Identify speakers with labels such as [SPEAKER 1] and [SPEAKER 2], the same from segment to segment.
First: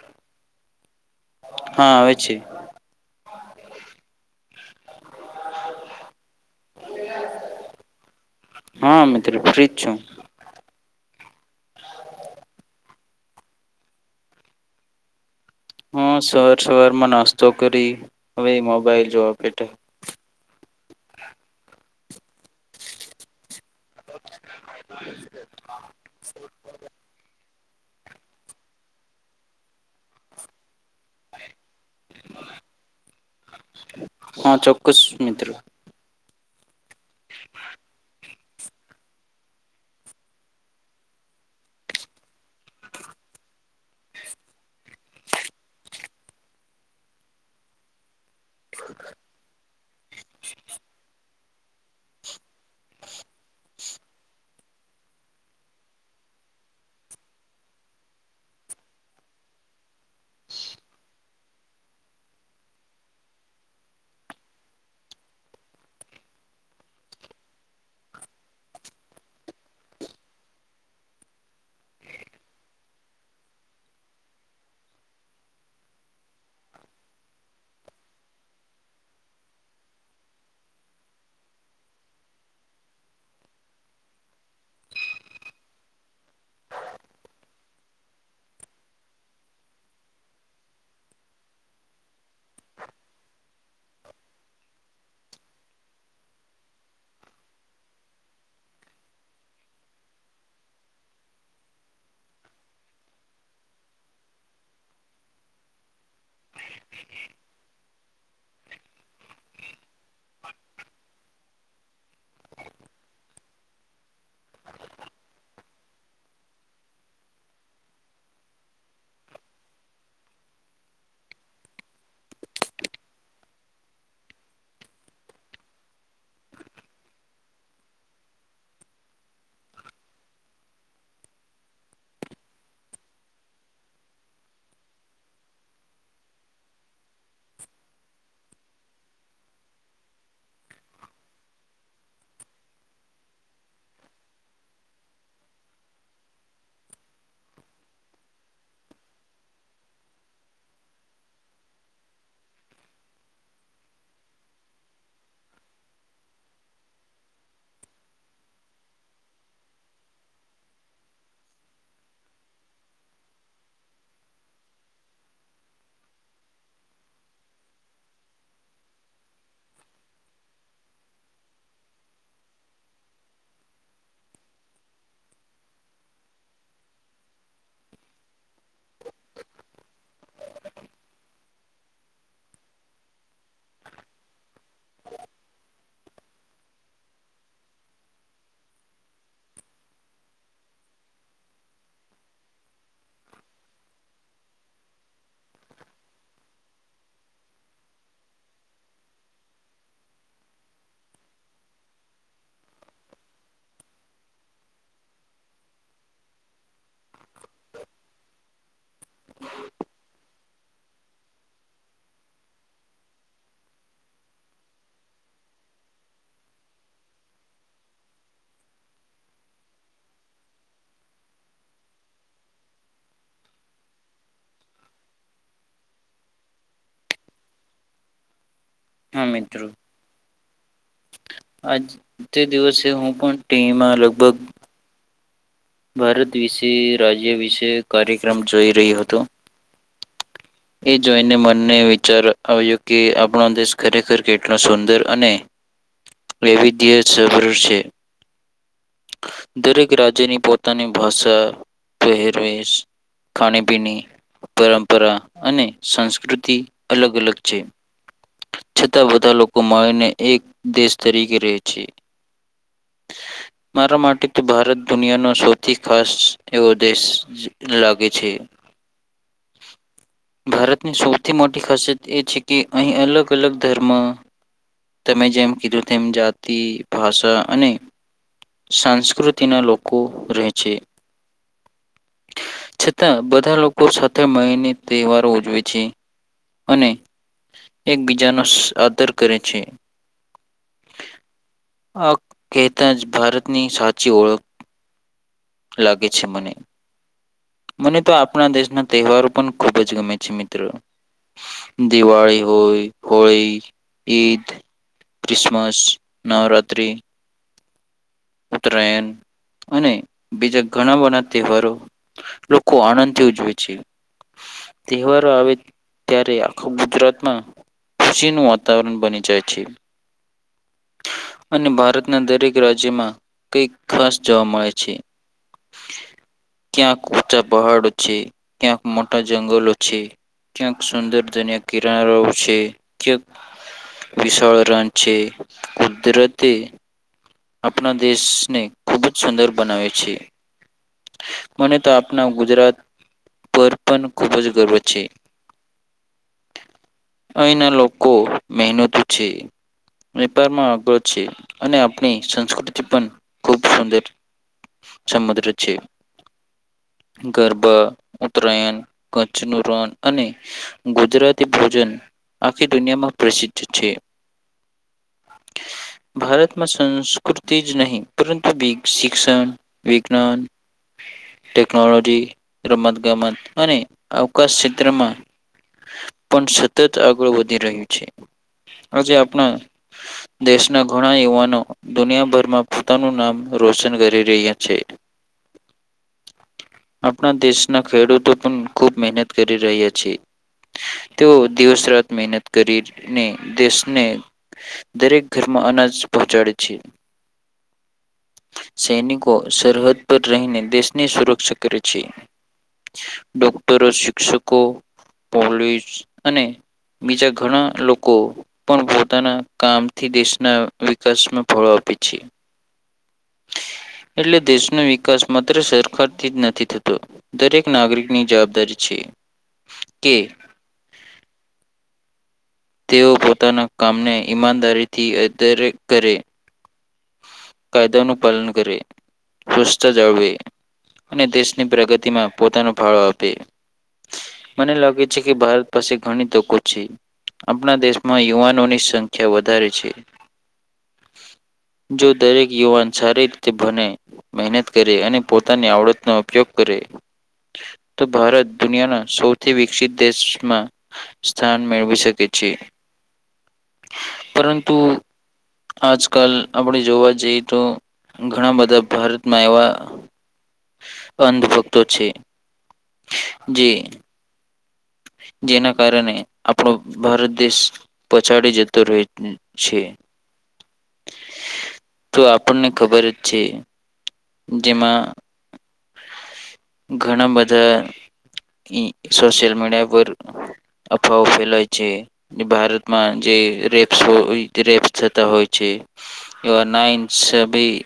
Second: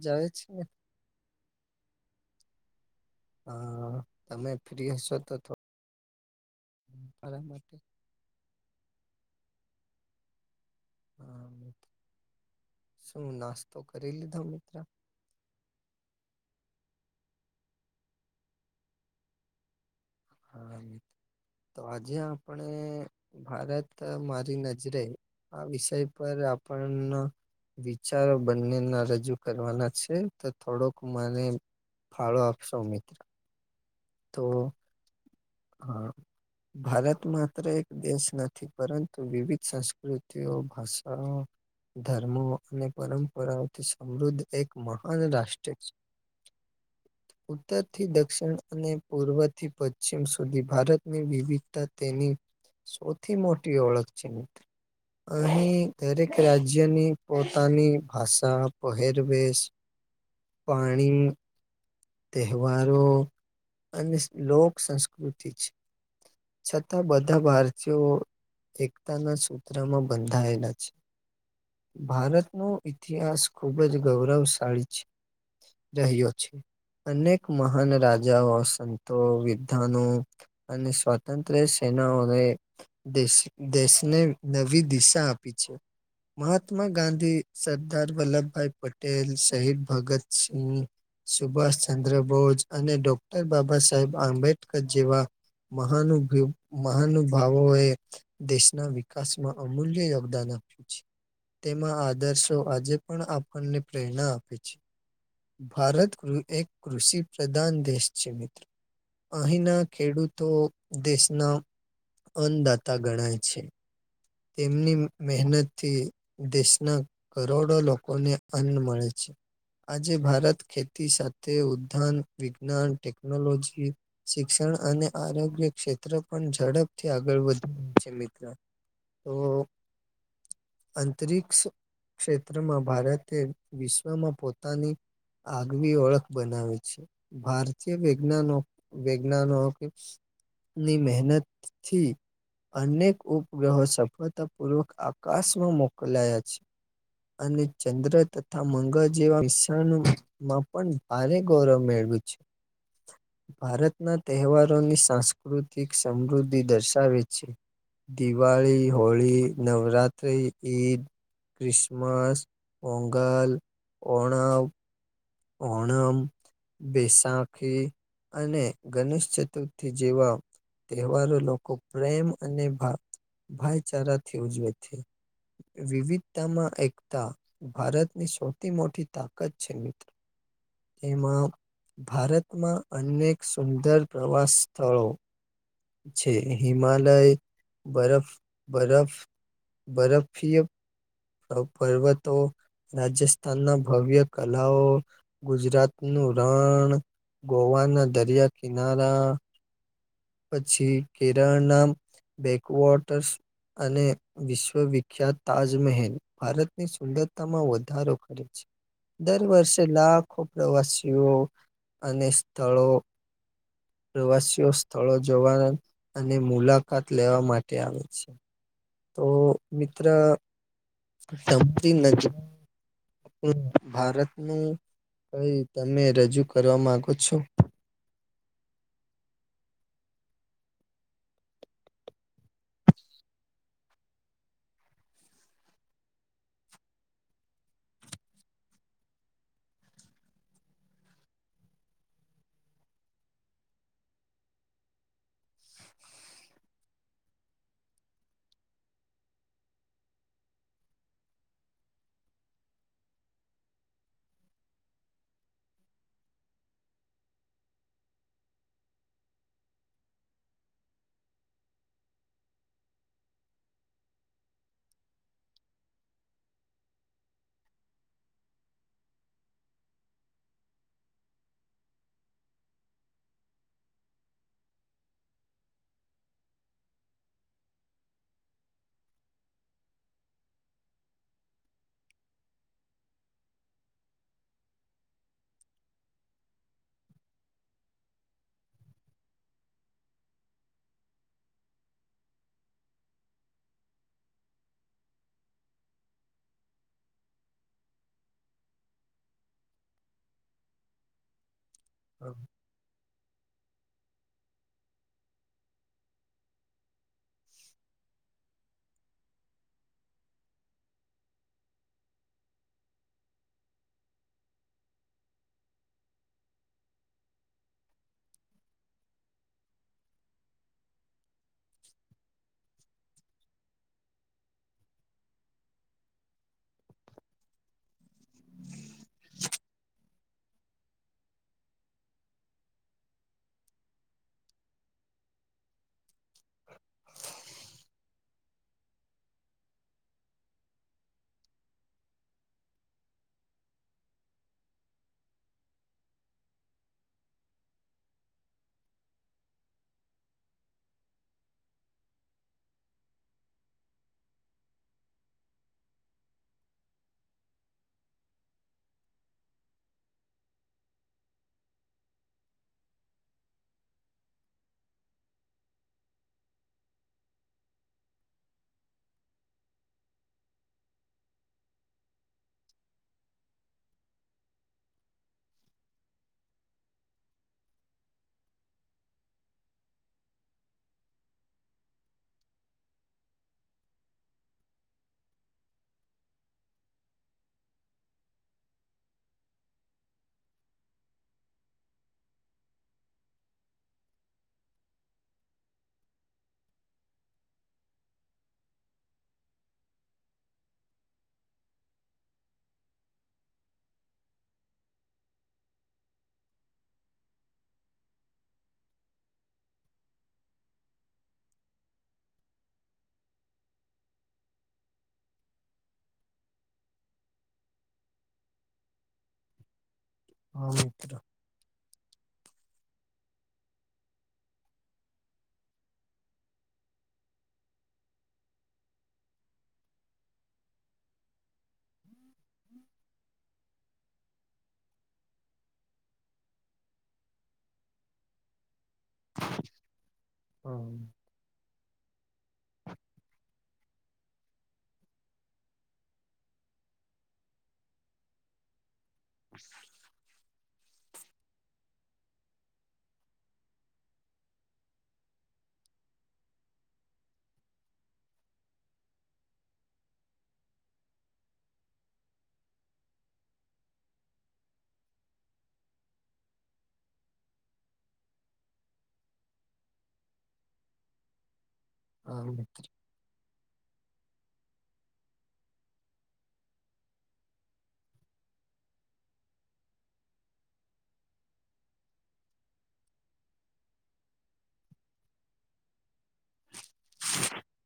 [SPEAKER 1] જવે છે.
[SPEAKER 2] હા આવે છે.
[SPEAKER 1] હા તમે ફ્રી હશો તો થ રા માટે
[SPEAKER 2] હા મિત્ર ફ્ર્રી જ છું.
[SPEAKER 1] હા મ શું નાસ્તો કરી લીધો મિત્ર
[SPEAKER 2] હા સવાર સવારમાં નાસ્તો કરી હવે મોબાઈલ જોવા બેટા
[SPEAKER 1] હા તો આજે આપણે ભારત મારી નજ જરે આ વિષય પર આપણ વિચારો બંને ના રજૂ કરવાના છે તો થોડોક મારે ફાળો આપશો મિત્ર. તો
[SPEAKER 2] હા ચોક્કસ મિત્ર
[SPEAKER 1] હા. ભારત માત્ર એક દેશ નથી પરંતુ વિવિધ સંસ્કૃતિઓ ભાષાઓ ધર્મો અને પરંપરાઓથી સમૃદ્ધ એક મહાન રાષ્ટ્ર ઉત્તરથી દક્ષિણ અને પૂર્વથી પશ્ચિમ સુ સુધી ભારતની વિવિધતા તેની સૌથી મોટી ઓળખ છે મિત્ર. અહીં દરેક રાજ્યની પોતાની ભાષા પહેરવેશ પાણી તહેવારો અને લોક સંસ્કૃતિ છે. છતાં બધા ભારતીયો એકતાના સૂત્રમાં બંધાવેલા છે. ભારતનો ઇતિહાસ ખુબ જ ગૌરવશાળી છે. રહી્યો છે. અનેક મહાન રાજાઓ સંતો વિધાનો. અને સ્વતંત્ર્ય સેનાઓને દેશ દેશને નવી દિશા આપી છે. મહાત્મા ગાંધી સરદાર વલ્લભભાઈ પટેલ શહીદ ભગત સિંહ. સુભાષચંદ્ર બોઝ અને ડોક્ટર બાબ સાહેબ આંબેડકર જેવા મહાનુભ મહાનુભાવોએ દેશના વિકાસમાં અમૂલ્ય યોગદાન આપ્યું છે. તેમાં આદર્શો આજે પણ આપણને પ્રેરણા આપે છે. ભારત એક કૃષિ પ્રધાન દેશ છે મિત્ર. અહીંના ખેડૂતો દેશના. અન્નદાતા ગણાય છે, તેમની મહેનતથી દેશના કરોડો લોકોને અન્ન મળે છે. આજે ભારત ખેતી સાથે ઉદ્યાન વિજ્ઞાન ટેકનોલોજી. શિક્ષણ અને આરોગ્ય ક્ષેત્ર પણ ઝડપથી આગળ વધી રહ્યું છે મિત્ર. તો. અંતરિક્ષ ક્ષેત્રમાં ભારતે વિશ્વમાં પોતાની આગવી ઓળ બનાવે છે, ભારતીય વિજ્ઞનો વૈજ્ઞાનો કે ની મહેનતથી. અનેક ઉપગ્રહો સફળતાપૂર્વક આકાશમાં મોકલાયા છે. અને ચંદ્ર તથા મંગળ જેવા મશણ માં પણ અને અને ગૌરવ મેળવ છે. ભારતના તહેવારોની સાંસ્કૃતિક સમૃદ્ધિ દર્શાવે છે. દિવાળી, હોળી, નવરાત્રિ, ઈદ ક્રિશમાસ, ઓંગલ, ઓણાવ ઓણમ બેસાખી અને ગણેશ ચતુર્થી જેવા તહેવારો લોકો પ્રેમ અને ભાઈચારાથી ઉજવે છે. વિવિધતામાં એકતા ભારતની સૌથી મોટી તાકાત છે મિત્રો. તેમાં ભારતમાં અનેક સુંદર પ્રવાસ સ્થળો છે હિમાલય, બરફ બરફ બરફ ફી અ સ પવે તો રાજસ્થાનના ભવ્ય કલાઓ, ગુજરાતનું રણ ગોવાના દરિયા કિનારા પછી કેરળ ના બેકવોટર્સ અને વિશ્વવિખ્યાત તાજમહેલ ભારતની સુંદરતામાં વધારો ખરે છે. દર વર્ષે લા આખો પ્રવાસીઓ અને સ્થળો પ્રવાસીઓ સ્થળો જવાન અને મુલાકાત લેવા માટે આવે છે. તો મિત્ર મપતી ન એ ભારત નું કઈ તમે રજૂ કરવા માંગો છો?
[SPEAKER 2] હા મિત્રો. આજ તે દિવસે હું પણ ટીમાં લગભગ ભારત વિશે રાજ્ય વિશે કાર્યક્રમ જોઈ રહ્યો હતો. એ જોઈને મનને વિચાર આવ્યો કે આપણો દેશ ખરેખર કેટલો સુંદર અને એવી દ સભરૂ છે. દરેક રાજ્યની પોતાની ભાષા, પહેરવીશ ખાણી પીણી, પરંપરા અને સંસ્કૃતિ અલગ અલગ છે. છતાં બધા લોકો મળીને એક દેશ તરીકે રહે છે. [inaudible] મારા માટે તો ભારત દુનિયાનો સૌથી ખાસ એવો દેશ લાગે છે. ભારતની સૌથી મોટી ખાસિયત એ છે કે, અહીં અલગ અલગ ધર્મ-' તમે જેમ કીધું તેમ જાતિ, ભાષા અને સંસ્કૃતિના લોકો રહે છે. છતાં બધા લોકો સાથે મળિને તહેવારો ઉજવે છે અને એકબીજાનો આદર કરે છે. આ કેતા જ ભારતની સાચી ઓળખ લાગે છે. મને મને તો આપણા દેશના તહેવારો પણ ખૂબ જ ગમે છે મિત્ર દિવાળી હોય હોળી, ઈદ, ક્રિસમસ, નવરાત્રી ઉત્તરાયણ અને બીજા ઘણા ઘણાબના તહેવારો લોકો આણંદથી ઉજવે છે. તહેવારો આવે ત્યારે આખા ગુજરાતમાં ખુશીનું વાતાવરણ બની જાય છે. અને ભારતના દરેક રાજ્યમાં કંઈક ખાસ જોવા મળે છે. ક્યાંક ઉચા પહાડો છે, ક્યાંક મોટા જંગલો છે. ક્યાંક સુંદર ધન્યા કિનારો છે ક્યાંક વિશળ રણ છે. કુદરતે આપણા દેશને ખુબ જ સુંદર બનાવે છે. મને તો આપણા ગુજરાત પર પન ખૂબ જ ગર્વ છે. અહીંના લોકો મહેનત છે. વેપારમાં અગ્ર છે અને આ ની સંસ્કૃતિ પણ ખૂબ સુંદર સમુદ્ર છે. ગરબા, ઉતરાયણ, કચ્છનું રણ અને ગુજરાતી ભોજન આખી દુનિયામાં પ્રસિદ્ધ છે. ભારત! માં સંસ્કૃતિ જ નહીં પરંતુ બિગ શિક્ષણ વિજ્ઞાન ટેકનોલોજી રમત ગમત અને અવકાશ ક્ષેત્રમાં પણ સતત આગળ વધી રહ્યું છે. આજે આપણા દેશના ઘણા યુવાન દુનિયાભરમાં પોતાનું નામ રોશન કરી રહ્યા છે. આપણા દેશના ખેડૂતો પણ ખૂબ મહેનત કરી રહ્યા છે. તેઓ દિવસ રાત મહેનત કરીને દેશને દરેક ઘરમાં અનાજ પહોંચાડે છે. સૈનિકો સરહદ પર રહીને દેશની સુરક્ષા કરે છે. ડોક્ટરો, શિક્ષકો, પોલીસ અને બીજા ઘણા લોકો પણ પોતાના કામથી દેશના-' વિકાસમાં ફળો આપે છે. એટલે દેશનો વિકાસ માત્ર સરકારથી જ નથી થતો દરેક નાગરિક ની જવાબદારી છે કે
[SPEAKER 1] હા મિત્ર.
[SPEAKER 2] તેઓ પોતાના કામને ઈમાનદારીથી અરે કરે. કાયદા નું પાલન કરે સ્વાસ્થ્ય જાળવે. અને દેશની પ્રગતિમાં પોતાનો ફાળો આપે. મને લાગે છે કે ભારત પાસે ઘણી તકો છે. આપણા દેશમાં યુવાનોની સંખ્યા વધારે છે.
[SPEAKER 1] હા.
[SPEAKER 2] જો દરેક યુવાન સારી રીતે ભણે મહેનત કરે અને પોતાની આવડતનો ઉપયોગ કરે તો ભારત દુનિયાના સૌથી વિકસિત દેશમાં સ્થાન મેળવી શક કે છે. પરંતુ આજકાલ આપણે જોવા જઈએ તો ઘણા બધા ભારતમાં એવા અંધભુક્ત છે. જી જેના કારણે આપણો ભારત દેશ પછાડી જતો રહે છે. તો
[SPEAKER 1] હા
[SPEAKER 2] આપણને
[SPEAKER 1] મિત્ર
[SPEAKER 2] ખબર જ છે. જેમાં ઘણા બધા સોશિયલ મીડિયા પર અભાવ ફેલાય છે. ભારતમાં જે રેપ્સ રેપ્સ થતા હોય છે. એવા નાઇન્થ સ ભી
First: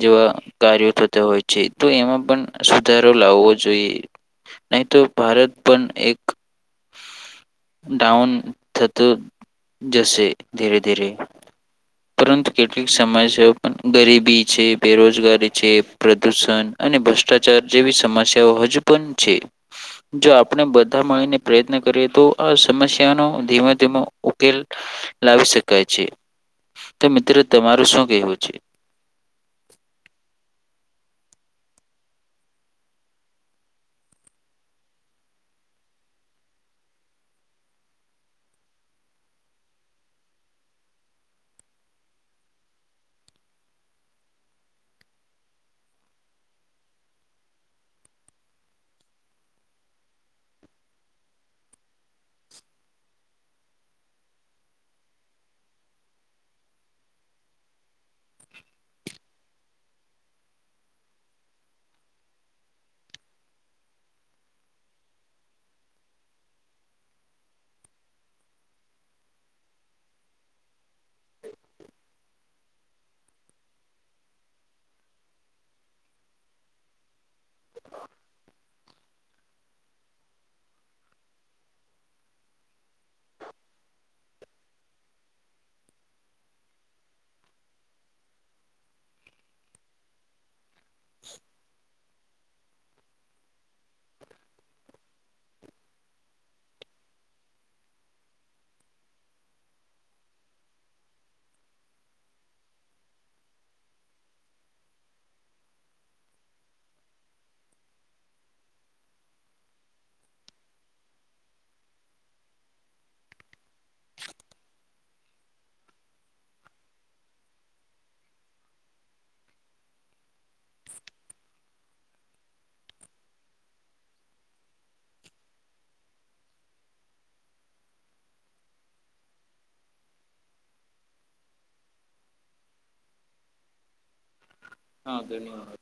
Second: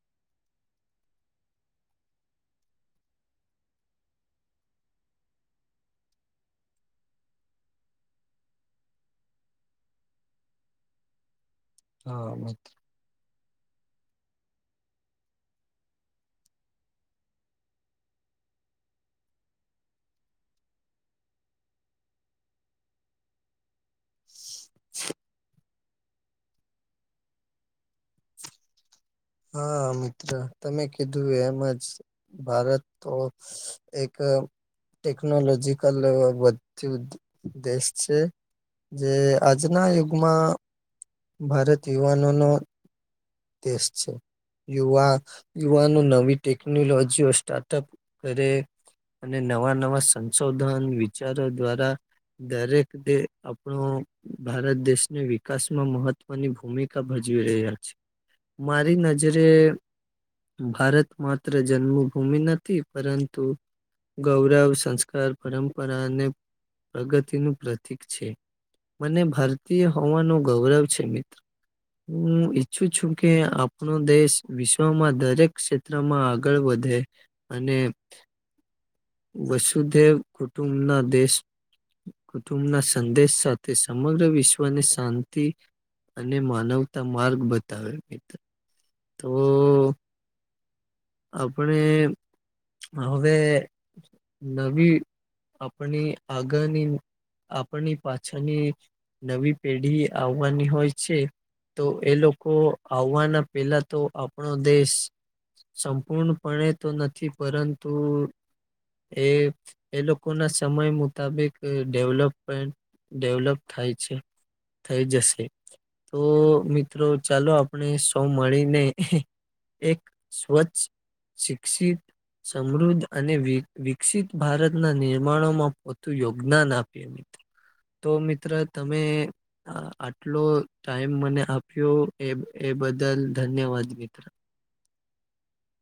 [SPEAKER 2] જેવા કાર્યો થતા હોય છે તો એમાં પણ વધારો લાવવો જોઈએ નહી તો ભારત પણ એક ડાઉન થતો જશે ધીરે ધીરે.
[SPEAKER 1] હા
[SPEAKER 2] પરંતુ
[SPEAKER 1] મિત્ર
[SPEAKER 2] કેટલીક સમાજ પણ ગરીબી છે, બેરોજગારી છે. પ્રદુષણ અને ભસ્ટ ભ્રષ્ટાચાર જેવી સમસ્યાઓ હજુ પણ છે. જો આપણે બધા મળીને પ્રયત્ન કરીએ તો આ સમસ્યાનો ધીમે ધીમો ઉકેલ લાવી શકાય છે. તો મિત્રો તમારું શું કહેવું છે?
[SPEAKER 1] હા મિત્ર તમે કીધું એમજ. ભારત તો એક ટેકનોલોજીકલ એ વધ્યું દેશ છે. જે આજના યુગમાં ભારત યુવાનોનો દેશ છે. યુવા યુવાનો નવી ટેકનોલોજીઓ સ્ટાર્ટઅપ કરે. અને નવા નવા સંશોધન વિચારો દ્વારા દરેક તે આપણો ભારત દેશને વિકાસમાં મહત્વની ભૂમિકા ભજવી રહ્યા છે. મારી નજરે ભારત માત્ર જન્મભૂમિ નથી પરંતુ ગૌરવ સંસ્કાર પરંપરા અને પ્રગતિનું પ્રતીક છે. મને ભારતીય હોવાનું ગૌરવ છે મિત્ર, હું ઈચ્છું છું. કે આપણો દેશ વિશ્વમાં દરેક ક્ષેત્રમાં આગળ વધે. અને વસુધેવ કુટુંબના દેશ કુટુંબના સંદેશ સાથે સમગ્ર વિશ્વને શાંતિ અને માનવતા માર્ગ બતાવે મિત્ર, તો આપણે હવે નવી આપણી આગળની આપની પાછળની નવી પેઢી આવવાની હોય છે. તો એ લોકો આવવાના પેલા તો આપણો દેશ સંપૂર્ણપણે તો નથી પરંતુ એ એ લોકો ના સમય મુતાબિક ડેવલપમેન્ટ ડેવલોપ થાય છે, થઈ જશે. તો મિત્રો ચાલો આપણે સો મળીને એક સ્વચ્છ, શિક્ષિત સમૃદ્ધ અને વીક વિકસિત ભારતના નિર્માણોમાં પૂતું યોગદાન આપ તે મિત્ર, તો મિત્ર તમે આ આટલો ટાઈમ મને આપ્યો, એ એ બદલ ધન્યવાદ મિત્ર.
[SPEAKER 2] હા ધન્યવાદ.